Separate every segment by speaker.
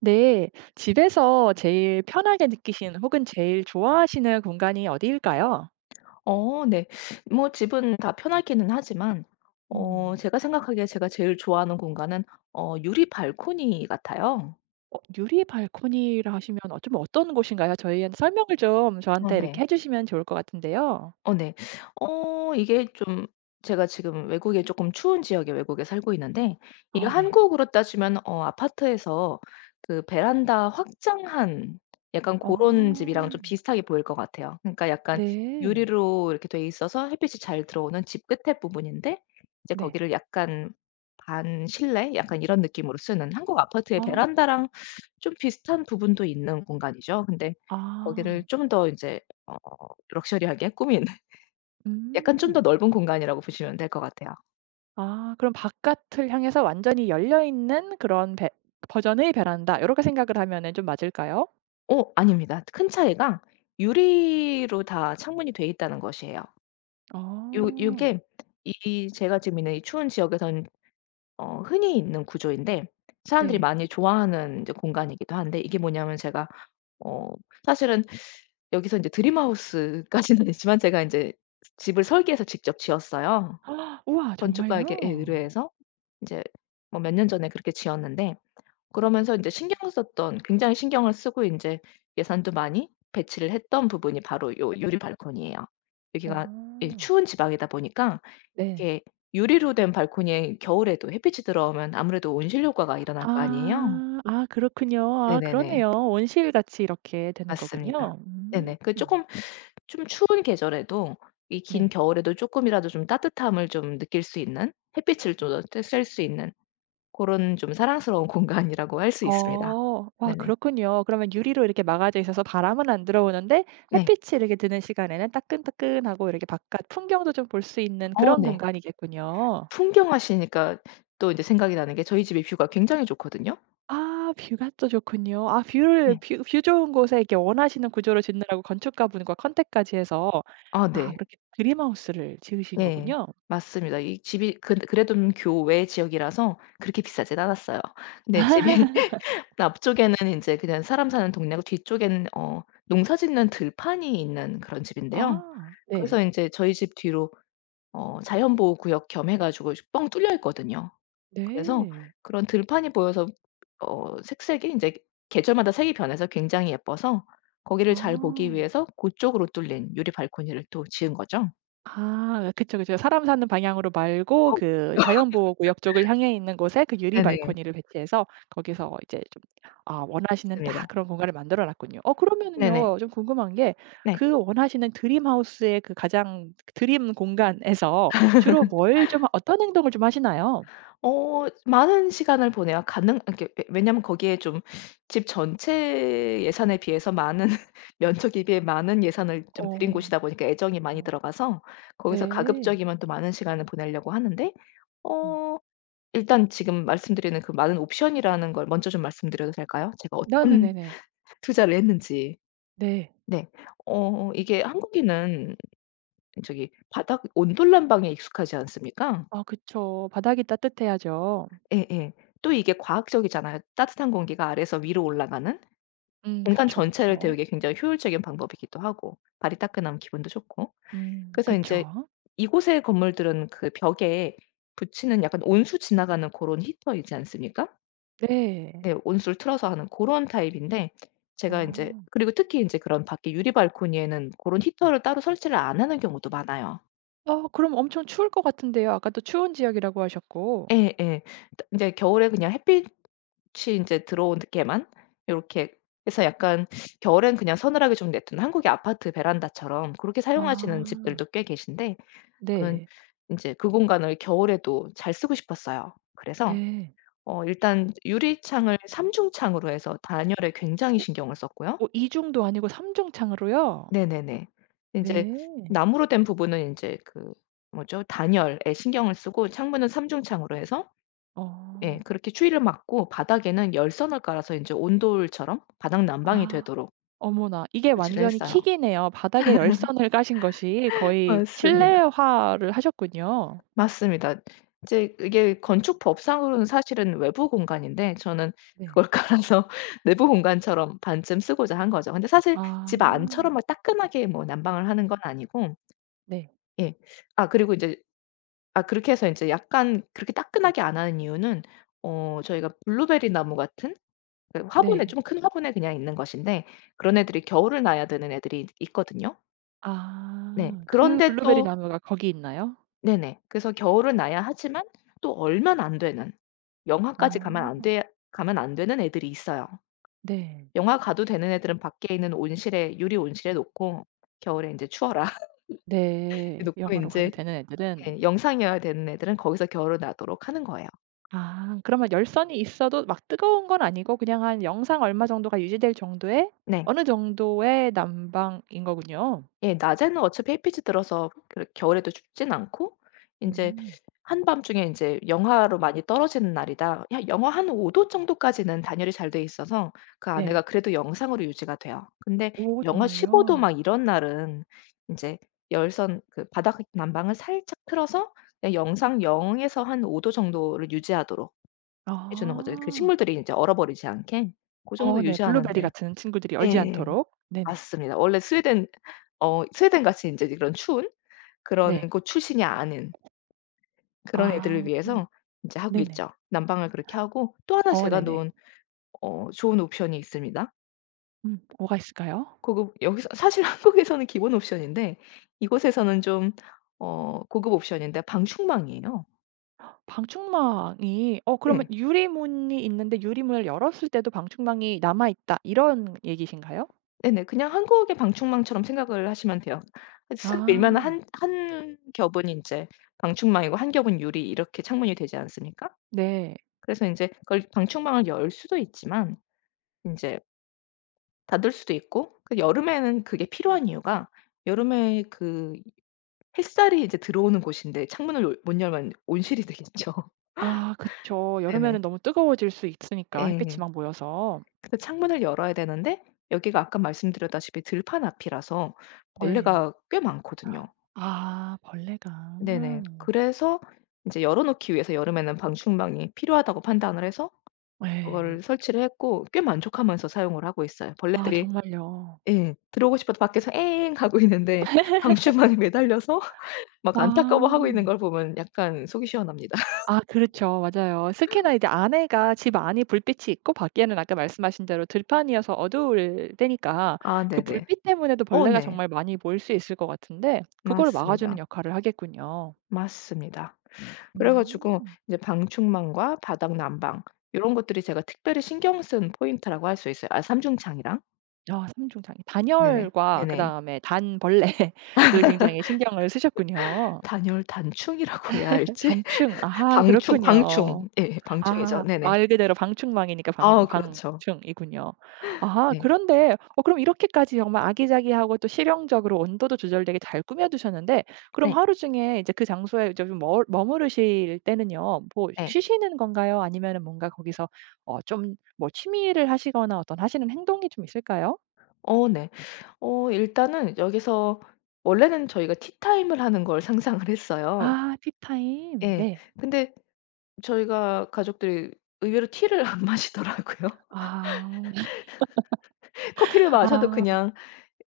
Speaker 1: 네. 집에서 제일 편하게 느끼시는 혹은 제일 좋아하시는 공간이 어디일까요?
Speaker 2: 어 네. 뭐 집은 다 편하기는 하지만 어
Speaker 1: 음.
Speaker 2: 제가 생각하기에 제가 제일 좋아하는 공간은 어 유리 발코니 같아요.
Speaker 1: 어 유리 발코니라 하시면 어 좀 어떤 곳인가요? 저희한테 설명을 좀
Speaker 2: 어
Speaker 1: 저한테 이렇게
Speaker 2: 네.
Speaker 1: 해주시면 좋을 것 같은데요.
Speaker 2: 어 네. 어 이게 좀 제가 지금 외국에 쪼끔 추운 지역의 외국에 살고 있는데 이게
Speaker 1: 아 네.
Speaker 2: 한국으로 따지면 어 아파트에서 그 베란다 확장한 약간 고런
Speaker 1: 어.
Speaker 2: 집이랑 좀 비슷하게 보일 것 같아요. 그니까 약간
Speaker 1: 네.
Speaker 2: 유리로 이렇게 돼 있어서 햇빛이 잘 들어오는 집 끝의 부분인데 인제
Speaker 1: 네.
Speaker 2: 거기를 약간 반실내? 약간 이런 느낌으로 쓰는 한국 아파트의
Speaker 1: 아.
Speaker 2: 베란다랑 좀 비슷한 부분도 있는 공간이죠. 근데 거기를
Speaker 1: 아.
Speaker 2: 좀 더 인제 어 럭셔리하게 꾸민 약간 좀 더
Speaker 1: 음.
Speaker 2: 넓은 공간이라고 보시면 될 것 같아요.
Speaker 1: 아. 그럼 '바깥을 향해서 완전히 열려 있는 그런 베 버전의 베란다.' 요렇게 생각을 하면 좀 맞을까요?
Speaker 2: 어 아닙니다. 큰 차이가 유리로 다 창문이 되어 있다는 것이에요. 요
Speaker 1: 어.
Speaker 2: 요게 이 제가 지금 있는 이 추운 지역에서는 어 흔히 있는 구조인데 사람들이
Speaker 1: 네.
Speaker 2: 많이 좋아하는 이제 공간이기도 한데 이게 뭐냐면 제가 어 사실은 여기서 이제 드림하우스 까지는 아니지만 제가 이제 집을 설계해서 직접 지었어요.
Speaker 1: 우와
Speaker 2: 건축가에게 예
Speaker 1: 정말요?
Speaker 2: 의뢰해서 이제 뭐 몇 년 전에 그렇게 지었는데 그러면서 인제 신경을 썼던 굉장히 신경을 쓰고 인제 예산도 많이 배치를 했던 부분이 바로 요 유리 발코니예요. 여기가 예
Speaker 1: 오.
Speaker 2: 추운 지방이다 보니까
Speaker 1: 네.
Speaker 2: 이게 유리로 된 발코니에 겨울에도 햇빛이 들어오면 아무래도 온실 효과가 일어날 거 아니에요.
Speaker 1: 아. 아 그렇군요. 아
Speaker 2: 네네네.
Speaker 1: 그러네요, 온실같이 이렇게 되는
Speaker 2: 맞습니다.
Speaker 1: 거군요. 음.
Speaker 2: 네네. 그 쪼끔 쫌 추운 계절에도 이 긴
Speaker 1: 네.
Speaker 2: 겨울에도 쪼끔이라도 좀 따뜻함을 좀 느낄 수 있는 햇빛을
Speaker 1: 음.
Speaker 2: 쪼 조 저 쐴 수 있는 고런 좀 사랑스러운 공간이라고 할 수 있습니다.
Speaker 1: 어. 와
Speaker 2: 네네.
Speaker 1: 그렇군요. 그러면 유리로 이렇게 막아져 있어서 바람은 안 들어오는데
Speaker 2: 네.
Speaker 1: 햇빛이 이렇게 드는 시간에는 따끈따끈하고 이렇게 바깥 풍경도 좀 볼 수 있는
Speaker 2: 어
Speaker 1: 그런
Speaker 2: 네.
Speaker 1: 공간이겠군요.
Speaker 2: 풍경하시니까 또 인제 생각이 나는 게 저희 집이 뷰가 굉장히 좋거든요.
Speaker 1: 아 뷰가 또 좋군요. 아 뷰를
Speaker 2: 네.
Speaker 1: 뷰 뷰 좋은 곳에 이렇게 원하시는 구조를 짓는다고 건축가분과 컨택까지 해서
Speaker 2: 아
Speaker 1: 아
Speaker 2: 네.
Speaker 1: 그렇게 드림하우스를 지으신
Speaker 2: 네.
Speaker 1: 거군요.
Speaker 2: 맞습니다. 이 집이 그 그래도 음 교외 지역이라서 그렇게 비싸지는 않았어요. 근데 집이 앞쪽에는 이제 그냥 사람 사는 동네고 뒤쪽에는 어 농사짓는 들판이 있는 그런 집인데요.
Speaker 1: 아
Speaker 2: 그래서
Speaker 1: 네.
Speaker 2: 인제 저희 집 뒤로 어 자연보호구역 겸 해 가지고 뻥 뚫려 있거든요. 그래서
Speaker 1: 네.
Speaker 2: 그런 들판이 보여서 어 색색이 인제 계절마다 색이 변해서 굉장히 예뻐서 거기를 잘 보기
Speaker 1: 아.
Speaker 2: 위해서 고쪽으로 뚫린 유리 발코니를 또 지은 거죠.
Speaker 1: 아 그쵸그쵸. 사람 사는 방향으로 말고
Speaker 2: 어.
Speaker 1: 그 자연보호구역 쪽을 향해 있는 곳에 그 유리
Speaker 2: 네네.
Speaker 1: 발코니를 배치해서 거기서 이제 좀 아 원하시는 딱
Speaker 2: 맞습니다.
Speaker 1: 그런 공간을 만들어 놨군요. 어
Speaker 2: 네네.
Speaker 1: 그러면은요 좀 궁금한 게
Speaker 2: 네.
Speaker 1: 그 원하시는 드림하우스의 그 가장 드림 공간에서 주로 뭘 좀 어떤 행동을 좀 하시나요?
Speaker 2: 어 많은 시간을 보내요. 가능 이렇게 예 왜냐하면 거기에 좀 집 전체 예산에 비해서 많은, 면적에 비해 많은 예산을 좀 들인
Speaker 1: 어.
Speaker 2: 곳이다 보니까 애정이 많이
Speaker 1: 어
Speaker 2: 들어가서 거기서
Speaker 1: 네.
Speaker 2: 가급적이면 또 많은 시간을 보내려고 하는데
Speaker 1: 음.
Speaker 2: 어 일단 지금 말씀드리는 그 많은 옵션이라는 걸 먼저 좀 말씀드려도 될까요? 제가
Speaker 1: 나
Speaker 2: 어떤
Speaker 1: 네네네네.
Speaker 2: 투자를 했는지.
Speaker 1: 네.
Speaker 2: 네. 어 이게 한국인은 저기 바닥 온돌 난방에 익숙하지 않습니까.
Speaker 1: 아 그쵸. 바닥이 따뜻해야죠.
Speaker 2: 예예. 또 이게 과학적이잖아요. 따뜻한 공기가 아래에서 위로 올라가는.
Speaker 1: 음
Speaker 2: 공간 전체를
Speaker 1: 그쵸그쵸.
Speaker 2: 데우기 굉장히 효율적인 방법이기도 하고 발이 따끈하면 기분도 좋고.
Speaker 1: 음
Speaker 2: 그래서 인제
Speaker 1: 그쵸.
Speaker 2: 이곳에 건물들은 그 벽에 붙이는 약간 온수 지나가는 고런 히터이지 않습니까.
Speaker 1: 네.
Speaker 2: 네. 온수를 틀어서 하는 고런 타입인데 제가 인제
Speaker 1: 아.
Speaker 2: 그리고 특히 인제 그런 밖에 유리 발코니에는 고런 히터를 따로 설치를 안 하는 경우도 많아요.
Speaker 1: 아 그럼 엄청 추울 것 같은데요. 아까도 추운 지역이라고 하셨고.
Speaker 2: 예예. 인제 겨울에 그냥 햇빛이 인제 들어오게만 요렇게 해서 약간 겨울에는 그냥 서늘하게 좀 내버려 두는 한국의 아파트 베란다처럼 그렇게 사용하시는
Speaker 1: 아.
Speaker 2: 집들도 꽤 계신데 저는
Speaker 1: 네.
Speaker 2: 인제 그 공간을 겨울에도 잘 쓰고 싶었어요. 그래서
Speaker 1: 네.
Speaker 2: 어 일단 유리창을 3 중창으로 해서 단열에 굉장히
Speaker 1: 오
Speaker 2: 신경을 썼고요.
Speaker 1: 오 2 중도 아니고 3 중창으로요.
Speaker 2: 네네네. 인제
Speaker 1: 네.
Speaker 2: 나무로 된 부분은 인제 그 뭐죠? 단열에 신경을 쓰고 창문은 3 중창으로 해서 예
Speaker 1: 어.
Speaker 2: 그렇게 추위를 막고 바닥에는 열선을 깔아서 인제 온돌처럼 바닥 난방이
Speaker 1: 아
Speaker 2: 되도록
Speaker 1: 어머나 이게
Speaker 2: 설치를
Speaker 1: 완전히
Speaker 2: 했어요.
Speaker 1: 킥 이네요. 바닥에 열선을 까신 것이 거의
Speaker 2: 맞습니다.
Speaker 1: 실내화를 하셨군요.
Speaker 2: 맞습니다. 이제 이게 건축법상으로는 사실은 외부 공간인데 저는
Speaker 1: 네.
Speaker 2: 그걸 깔아서 내부 공간처럼 반쯤 쓰고자 한 거죠. 근데 사실
Speaker 1: 아.
Speaker 2: 집 안처럼 뭐 따끈하게 뭐 난방을 하는 건 아니고
Speaker 1: 네.
Speaker 2: 예 아 그리고 이제 아 그렇게 해서 이제 약간 그렇게 따끈하게 안 하는 이유는 어 저희가 블루베리 나무 같은 그 화분에,
Speaker 1: 네.
Speaker 2: 좀 큰 화분에 그냥 있는 것인데 그런 애들이 겨울을 나야 되는 애들이 이 있거든요. 네
Speaker 1: 아 그
Speaker 2: 그런데
Speaker 1: 블루베리
Speaker 2: 또
Speaker 1: 나무가 거기 있나요?
Speaker 2: 네네. 그래서 겨울은 나야 하지만 또 얼면 안 되는 영하까지 가면
Speaker 1: 어.
Speaker 2: 안되야 가면 안 되는 애들이 있어요.
Speaker 1: 네.
Speaker 2: 영하 가도 되는 애들은 밖에 있는 온실에, 유리 온실에 놓고 겨울에 이제 추워라
Speaker 1: 네.
Speaker 2: 놓고
Speaker 1: 영하로 가도
Speaker 2: 인제
Speaker 1: 되는 애들은.
Speaker 2: 예 영상이어야 되는 애들은 거기서 겨울을 나도록 하는 거예요.
Speaker 1: 아 그러면 열선이 있어도 막 뜨거운 건 아니고 그냥 한 영상 얼마 정도가 유지될 정도의
Speaker 2: 네.
Speaker 1: 어느 정도의 난방인 거군요.
Speaker 2: 예. 낮에는 어차피 햇빛이 들어서 그러 겨울에도 춥지는 않고 인제
Speaker 1: 음.
Speaker 2: 한밤중에 인제 영하로 많이 떨어지는 날이다, 한 영하 한 5 도 정도까지는 단열이 잘 되어 있어서 그 안에가
Speaker 1: 네.
Speaker 2: 그래도 영상으로 유지가 돼요. 근데
Speaker 1: 오
Speaker 2: 영하 15 도
Speaker 1: 정말요.
Speaker 2: 막 이런 날은 인제 열선 그 바닥 난방을 살짝 틀어서 영상 0 에서 한 5 도 정도를 유지하도록 해 주는 거죠. 그
Speaker 1: 아.
Speaker 2: 식물들이 이제 얼어 버리지 않게. 고
Speaker 1: 아
Speaker 2: 정도
Speaker 1: 네 블루베리
Speaker 2: 유지하는데
Speaker 1: 같은 친구들이 얼지
Speaker 2: 예
Speaker 1: 않도록. 네네.
Speaker 2: 맞습니다. 원래 스웨덴 어 스웨덴같이 인제 이런 추운 그런
Speaker 1: 네.
Speaker 2: 곳 출신이 아닌 그런 애들을
Speaker 1: 아
Speaker 2: 위해서 이제 하고
Speaker 1: 네네.
Speaker 2: 있죠. 난방을 그렇게 하고 또 1
Speaker 1: 어
Speaker 2: 제가
Speaker 1: 네네.
Speaker 2: 놓은 어 좋은 옵션이 있습니다.
Speaker 1: 음 뭐가 있을까요?
Speaker 2: 고급 여기서 사실 한국에서는 기본 옵션인데 이곳에서는 좀 어 고급 옵션인데 방충망이에요.
Speaker 1: 방충망이 어 그러면
Speaker 2: 예.
Speaker 1: 유리문이 있는데 유리문을 열었을 때도 방충망이 남아있다 이런 얘기신가요?
Speaker 2: 네네. 그냥 한국의 방충망처럼 생각을 하시면 돼요. 슥 밀면
Speaker 1: 아.
Speaker 2: 1- 1 겹은 인제 방충망이고 1 겹은 유리 이렇게 창문이 되지 않습니까?
Speaker 1: 네.
Speaker 2: 그래서 이제 그걸 방충망을 열 수도 있지만 인제 닫을 수도 있고 그 여름에는 그게 필요한 이유가 여름에 그 햇살이 이제 들어오는 곳인데 창문을 못 열면 온실이 되겠죠.
Speaker 1: 아 그쵸. 여름에는
Speaker 2: 네네.
Speaker 1: 너무 뜨거워질 수 있으니까 햇빛이
Speaker 2: 예.
Speaker 1: 막 모여서.
Speaker 2: 근데 창문을 열어야 되는데 여기가 아까 말씀드렸다시피 들판 앞이라서
Speaker 1: 네.
Speaker 2: 벌레가 꽤 많거든요.
Speaker 1: 아 벌레가.
Speaker 2: 네네. 그래서 이제 열어 놓기 위해서 여름에는 방충망이 필요하다고 판단을 해서
Speaker 1: 예.
Speaker 2: 그걸 설치를 했고 꽤 만족하면서 사용을 하고 있어요.
Speaker 1: 아
Speaker 2: 벌레들이
Speaker 1: 정말요.
Speaker 2: 예 들어오고 싶어도 밖에서 에엥 하고 있는데 방출방에 매달려서 막 안타까워하고 있는
Speaker 1: 와.
Speaker 2: 걸 보면 약간 속이 시원합니다.
Speaker 1: 아 그렇죠. 맞아요. 특히나 안에가 집 안이 불빛이 있고 밖에는 아까 말씀하신 대로 들판이어서 어두울 때니까
Speaker 2: 아
Speaker 1: 그
Speaker 2: 네네.
Speaker 1: 불빛 때문에도
Speaker 2: 어
Speaker 1: 벌레가
Speaker 2: 네.
Speaker 1: 정말 많이 모일 수 있을 것 같은데 그걸 막아주는
Speaker 2: 맞습니다.
Speaker 1: 역할을 하겠군요.
Speaker 2: 맞습니다. 그래가지고
Speaker 1: 음.
Speaker 2: 이제 방충망과 바닥 난방 이런 것들이 제가 특별히 신경 쓴 포인트라고 할 수 있어요. 아 3 중창이랑.
Speaker 1: 아 3 중창이
Speaker 2: 네네.
Speaker 1: 단열과
Speaker 2: 네네.
Speaker 1: 그다음에 단 벌레를 굉장히 신경을 쓰셨군요.
Speaker 2: 단열단충이라고 해야 할지
Speaker 1: 방충. 아
Speaker 2: 방충
Speaker 1: 그렇군요.
Speaker 2: 방충 예 방충이죠.
Speaker 1: 아
Speaker 2: 네네.
Speaker 1: 말 그대로 방충망이니까
Speaker 2: 아 그렇죠.
Speaker 1: 방-방충이군요. 아
Speaker 2: 네.
Speaker 1: 그런데 그럼 어 이렇게까지 정말 아기자기하고 또 실용적으로 온도도 조절되게 잘 꾸며 두셨는데 그럼
Speaker 2: 네.
Speaker 1: 하루 중에 이제 그 장소에 이제 좀 머 머무르실 때는요, 뭐
Speaker 2: 네.
Speaker 1: 쉬시는 건가요 아니면은 뭔가 거기서 어 좀 뭐 취미를 하시거나 어떤 하시는 행동이 좀 있을까요?
Speaker 2: 어 네. 어 일단은 여기서 원래는 저희가 티타임을 하는 걸 상상을 했어요.
Speaker 1: 아 티타임?
Speaker 2: 예
Speaker 1: 네.
Speaker 2: 근데 저희가 가족들 의외로 티를 안 마시더라고요.
Speaker 1: 아
Speaker 2: 커피를 마셔도
Speaker 1: 아.
Speaker 2: 그냥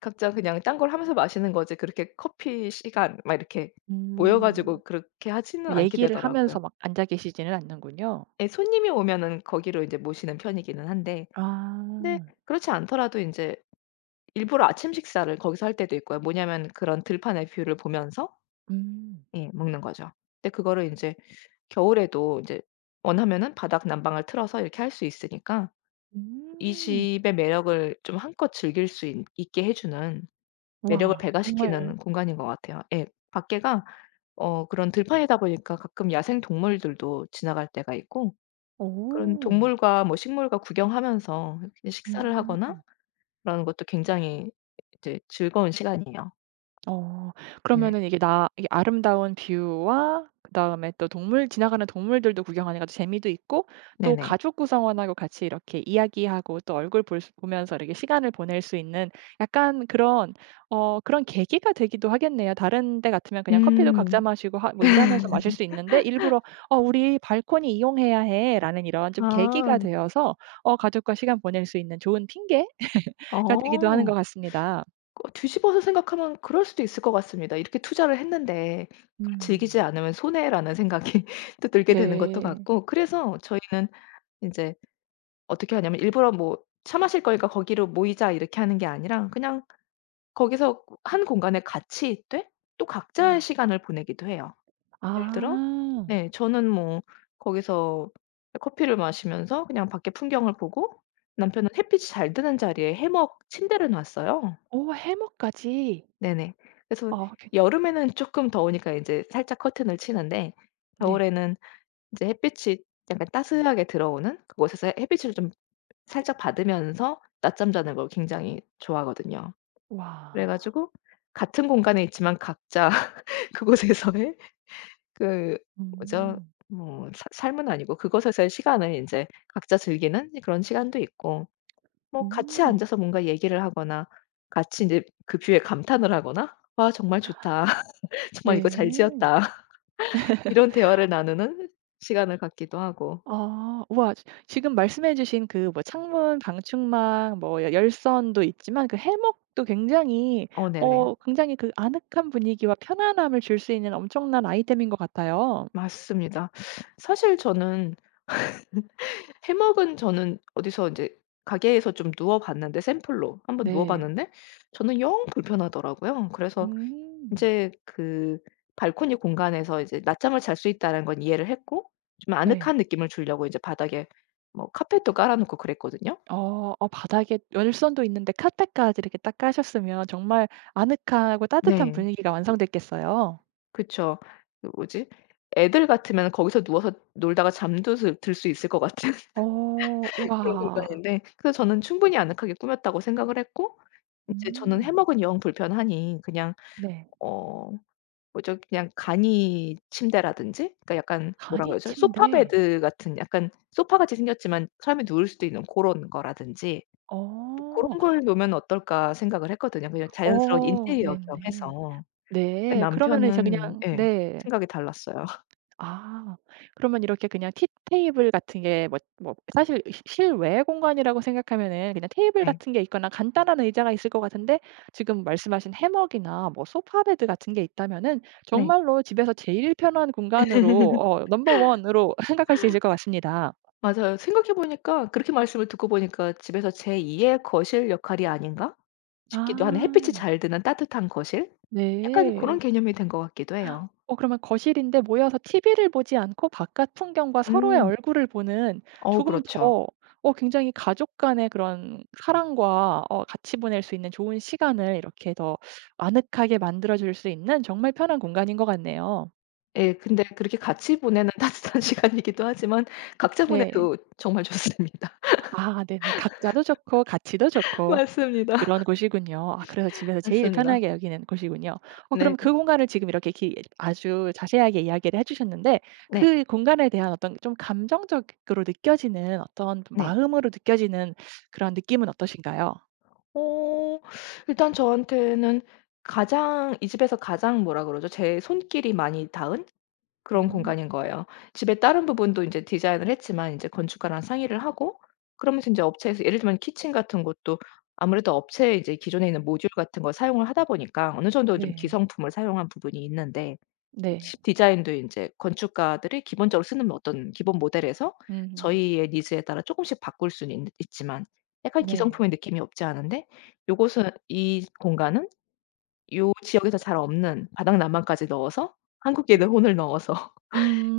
Speaker 2: 각자 그냥 딴 걸 하면서 마시는 거지 그렇게 커피 시간 막 이렇게 모여
Speaker 1: 음.
Speaker 2: 가지고 그렇게 하지는 않게
Speaker 1: 얘기를
Speaker 2: 되더라고요.
Speaker 1: 하면서 막 앉아 계시지는 않는군요.
Speaker 2: 예 손님이 오면은 거기로 이제 모시는 편이기는 한데 근데
Speaker 1: 아.
Speaker 2: 그렇지 않더라도 인제 일부러 아침 식사를 거기서 할 때도 있고요. 뭐냐면 그런 들판에 뷰를 보면서
Speaker 1: 음.
Speaker 2: 예 먹는 거죠. 근데 그거를 인제 겨울에도 이제 원하면은 바닥 난방을 틀어서 이렇게 할 수 있으니까 이
Speaker 1: 음.
Speaker 2: 집의 매력을 좀 한껏 즐길 수 있 있게 해주는 매력을
Speaker 1: 와 정말.
Speaker 2: 배가시키는 공간인 것 같아요. 예 밖에가 어 그런 들판이다 보니까 가끔 야생동물들도 지나갈 때가 있고 그런
Speaker 1: 오.
Speaker 2: 동물과 뭐 식물과 구경하면서 이렇게 식사를 하거나
Speaker 1: 음.
Speaker 2: 그런 것도 굉장히 이제 즐거운 시간이에요.
Speaker 1: 어
Speaker 2: 네.
Speaker 1: 그러면은 이게 나 이렇게 아름다운 뷰와 그다음에 또 동물 지나가는 동물들도 구경하는 것도 재미도 있고 또
Speaker 2: 네네.
Speaker 1: 가족 구성원하고 같이 이렇게 이야기하고 또 얼굴 볼 수 보면서 이렇게 시간을 보낼 수 있는 약간 그런 어 그런 계기가 되기도 하겠네요. 다른 데 같으면 그냥 커피도 각자
Speaker 2: 음.
Speaker 1: 마시고 하 뭐 일하면서 마실 수 있는데 일부러 '어 우리 발코니 이용해야 해.'라는 이런 좀 계기가
Speaker 2: 아.
Speaker 1: 되어서 어 가족과 시간 보낼 수 있는 좋은 핑계 가 되기도 하는 것
Speaker 2: 어
Speaker 1: 같습니다.
Speaker 2: 거 뒤집어서 생각하면 그럴 수도 있을 것 같습니다. 이렇게 투자를 했는데 그걸
Speaker 1: 음.
Speaker 2: 즐기지 않으면 손해라는 생각이 또 들게 되는 것도
Speaker 1: 네.
Speaker 2: 같고 그래서 저희는 인제 어떻게 하냐면 일부러 뭐 "차 마실 거니까 거기로 모이자." 이렇게 하는 게 아니라 그냥 거기서 1 공간에 같이 있되 또 각자의
Speaker 1: 음.
Speaker 2: 시간을 보내기도 해요. 예를 들어
Speaker 1: 아.
Speaker 2: 네 저는 뭐 거기서 커피를 마시면서 그냥 밖에 풍경을 보고 남편은 햇빛이 잘 드는 자리에 해먹 침대를 놨어요.
Speaker 1: 오 해먹까지
Speaker 2: 네네. 그래서
Speaker 1: 아 괜
Speaker 2: 여름에는 쪼끔 더우니까 인제 살짝 커튼을 치는데
Speaker 1: 네.
Speaker 2: 겨울에는 이제 햇빛이 약간 따스하게 들어오는 그곳에서 햇빛을 좀 살짝 받으면서 낮잠 자는 걸 굉장히 좋아하거든요.
Speaker 1: 와.
Speaker 2: 그래가지고 같은 공간에 있지만 각자 그곳에서의 그 뭐죠
Speaker 1: 음.
Speaker 2: 뭐 사 삶은 아니고 그곳에서의 시간을 인제 각자 즐기는 그런 시간도 있고, 뭐 같이
Speaker 1: 음.
Speaker 2: 앉아서 뭔가 얘기를 하거나 같이 느 그 뷰에 감탄을 하거나 "아 정말 좋다. 정말 이거 잘
Speaker 1: 네.
Speaker 2: 지었다." 이런 대화를 나누는 시간을 갖기도 하고.
Speaker 1: 아 우와. 지 지금 말씀해 주신 그 뭐 창문 방충망 뭐 열선도 있지만 그 해먹도 굉장히
Speaker 2: 어 네네.
Speaker 1: 어 굉장히 그 아늑한 분위기와 편안함을 줄 수 있는 엄청난 아이템인 것 같아요.
Speaker 2: 맞습니다. 사실 저는 해먹은 저는 어디서 인제 가게에서 좀 누워 봤는데 샘플로 1 번 누워
Speaker 1: 네.
Speaker 2: 봤는데 저는 영 불편하더라고요. 그래서
Speaker 1: 음.
Speaker 2: 인제 그 발코니 공간에서 이제 낮잠을 잘 수 있다는 건 이해를 했고 좀
Speaker 1: 네.
Speaker 2: 아늑한 느낌을 주려고 이제 바닥에 뭐 카펫도 깔아놓고 그랬거든요.
Speaker 1: 어 어 바닥에 열선도 있는데 카펫까지 이렇게 딱 까셨으면 정말 아늑하고 따뜻한
Speaker 2: 네.
Speaker 1: 분위기가 완성됐겠어요.
Speaker 2: 그쵸. 그 뭐지 애들 같으면 거기서 누워서 놀다가 잠도수 들 수 있을 것 같은
Speaker 1: 어
Speaker 2: 그런
Speaker 1: 우와.
Speaker 2: 공간인데 그래서 저는 충분히 아늑하게 꾸몄다고 생각을 했고 이제 저는
Speaker 1: 음.
Speaker 2: 해먹은 영 불편하니 그냥
Speaker 1: 네.
Speaker 2: 어 뭐죠 그냥 간이침대라든지 그러니까 약간 뭐라고
Speaker 1: 간이
Speaker 2: 해야하죠? 소파
Speaker 1: 침대.
Speaker 2: 베드 같은, 약간 소파 같이 생겼지만 사람이 누울 수도 있는 고런 거라든지 또 '고런
Speaker 1: 어.
Speaker 2: 걸 놓으면 어떨까?' 생각을 했거든요, 그냥 자연스러운
Speaker 1: 어
Speaker 2: 인테리어 겸
Speaker 1: 네네.
Speaker 2: 해서. 근데
Speaker 1: 네 그런 면에서
Speaker 2: 남편은
Speaker 1: 그냥
Speaker 2: 예
Speaker 1: 네.
Speaker 2: 생각이 달랐어요.
Speaker 1: 아 그러면 이렇게 그냥 티 테이블 같은 게 뭐 뭐 사실 실 실외 공간이라고 생각하면은 그냥 테이블
Speaker 2: 네.
Speaker 1: 같은 게 있거나 간단한 의자가 있을 것 같은데 지금 말씀하신 해먹이나 뭐 소파 베드 같은 게 있다면은
Speaker 2: 네.
Speaker 1: 정말로 집에서 제일 편한 공간으로 어 넘버 원으로 생각할 수 있을 것 같습니다.
Speaker 2: 맞아요. 생각해 보니까 그렇게 말씀을 듣고 보니까 집에서 제 2 의 거실 역할이 아닌가 싶기도 하는 햇빛이
Speaker 1: 아.
Speaker 2: 잘 드는 따뜻한 거실 약간 고런
Speaker 1: 네.
Speaker 2: 개념이 된 것 같기도 해요.
Speaker 1: 어 그러면 거실인데 모여서 TV를 보지 않고 바깥 풍경과 서로의
Speaker 2: 음.
Speaker 1: 얼굴을 보는
Speaker 2: 어
Speaker 1: 조금
Speaker 2: 그렇죠.
Speaker 1: 더 어 굉장히 가족 간의 그런 사랑과 어 같이 보낼 수 있는 좋은 시간을 이렇게 더 아늑하게 만들어 줄 수 있는 정말 편한 공간인 것 같네요.
Speaker 2: 예. 근데 그렇게 같이 보내는 따뜻한 시간이기도 하지만 각자
Speaker 1: 네.
Speaker 2: 보내도 정말 좋습니다.
Speaker 1: 아 네네. 각자도 좋고 같이도 좋고
Speaker 2: 맞습니다.
Speaker 1: 그런 곳이군요. 아 그래서 집에서 제일
Speaker 2: 맞습니다.
Speaker 1: 편하게 여기는 곳이군요. 어 그럼
Speaker 2: 네.
Speaker 1: 그 공간을 지금 이렇게 기 아주 자세하게 이야기를 해주셨는데
Speaker 2: 네.
Speaker 1: 그 공간에 대한 어떤 좀 감정적으로 느껴지는 어떤
Speaker 2: 네.
Speaker 1: 마음으로 느껴지는 그런 느낌은 어떠신가요?
Speaker 2: 어 일단 저한테는 가장 이 집에서 가장 뭐라고 그러죠 제 손길이 많이 닿은 그런
Speaker 1: 음.
Speaker 2: 공간인 거예요. 집에 다른 부분도 인제 디자인을 했지만 인제 건축가랑 상의를 하고 그러면서 인제 업체에서 예를 들면 키친 같은 것도 아무래도 업체에 이제 기존에 있는 모듈 같은 걸 사용을 하다 보니까 어느 정도 좀
Speaker 1: 네.
Speaker 2: 기성품을 사용한 부분이 있는데
Speaker 1: 네.
Speaker 2: 디자인도 인제 건축가들이 기본적으로 쓰는 어떤 기본 모델에서
Speaker 1: 음.
Speaker 2: 저희의 니즈에 따라 조금씩 바꿀 수는 있는 있지만 약간
Speaker 1: 네.
Speaker 2: 기성품의 느낌이 없지 않은데, 요곳은 이 공간은 요 지역에서 잘 없는 바닥 난방까지 넣어서
Speaker 1: 음.
Speaker 2: 한국인의 혼을 넣어서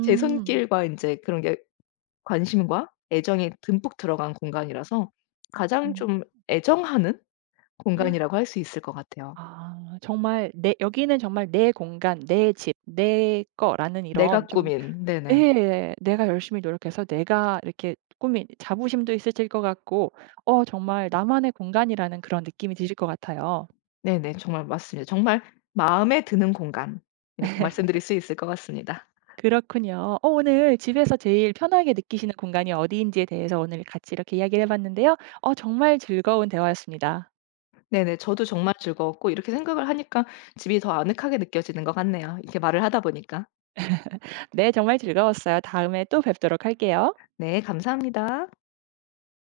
Speaker 2: 제 손길과 인제 그런 게 관심과 애정이 듬뿍 들어간 공간이라서 가장
Speaker 1: 음.
Speaker 2: 좀 애정하는 공간이라고 할 수 있을 것 같아요.
Speaker 1: 아 정말 내 여기는 정말 내 공간, 내 집, 내 거라는 이런
Speaker 2: 내가
Speaker 1: 좀
Speaker 2: 꾸민 네네.
Speaker 1: 예 내가 열심히 노력해서 내가 이렇게 꾸민 자부심도 있으실 것 같고 어 정말 나만의 공간이라는 그런 느낌이 드실 것 같아요.
Speaker 2: 네네. 정말 맞습니다. 정말 마음에 드는 공간 이렇게 말씀드릴 수 있을 것 같습니다.
Speaker 1: 그렇군요. 어 오늘 집에서 제일 편하게 느끼시는 공간이 어디인지에 대해서 오늘 같이 이렇게 이야기를 해 봤는데요. 어 정말 즐거운 대화였습니다.
Speaker 2: 네네. 저도 정말 즐거웠고 이렇게 생각을 하니까 집이 더 아늑하게 느껴지는 것 같네요. 이렇게 말을 하다 보니까.
Speaker 1: 네 정말 즐거웠어요. 다음에 또 뵙도록 할게요.
Speaker 2: 네. 감사합니다.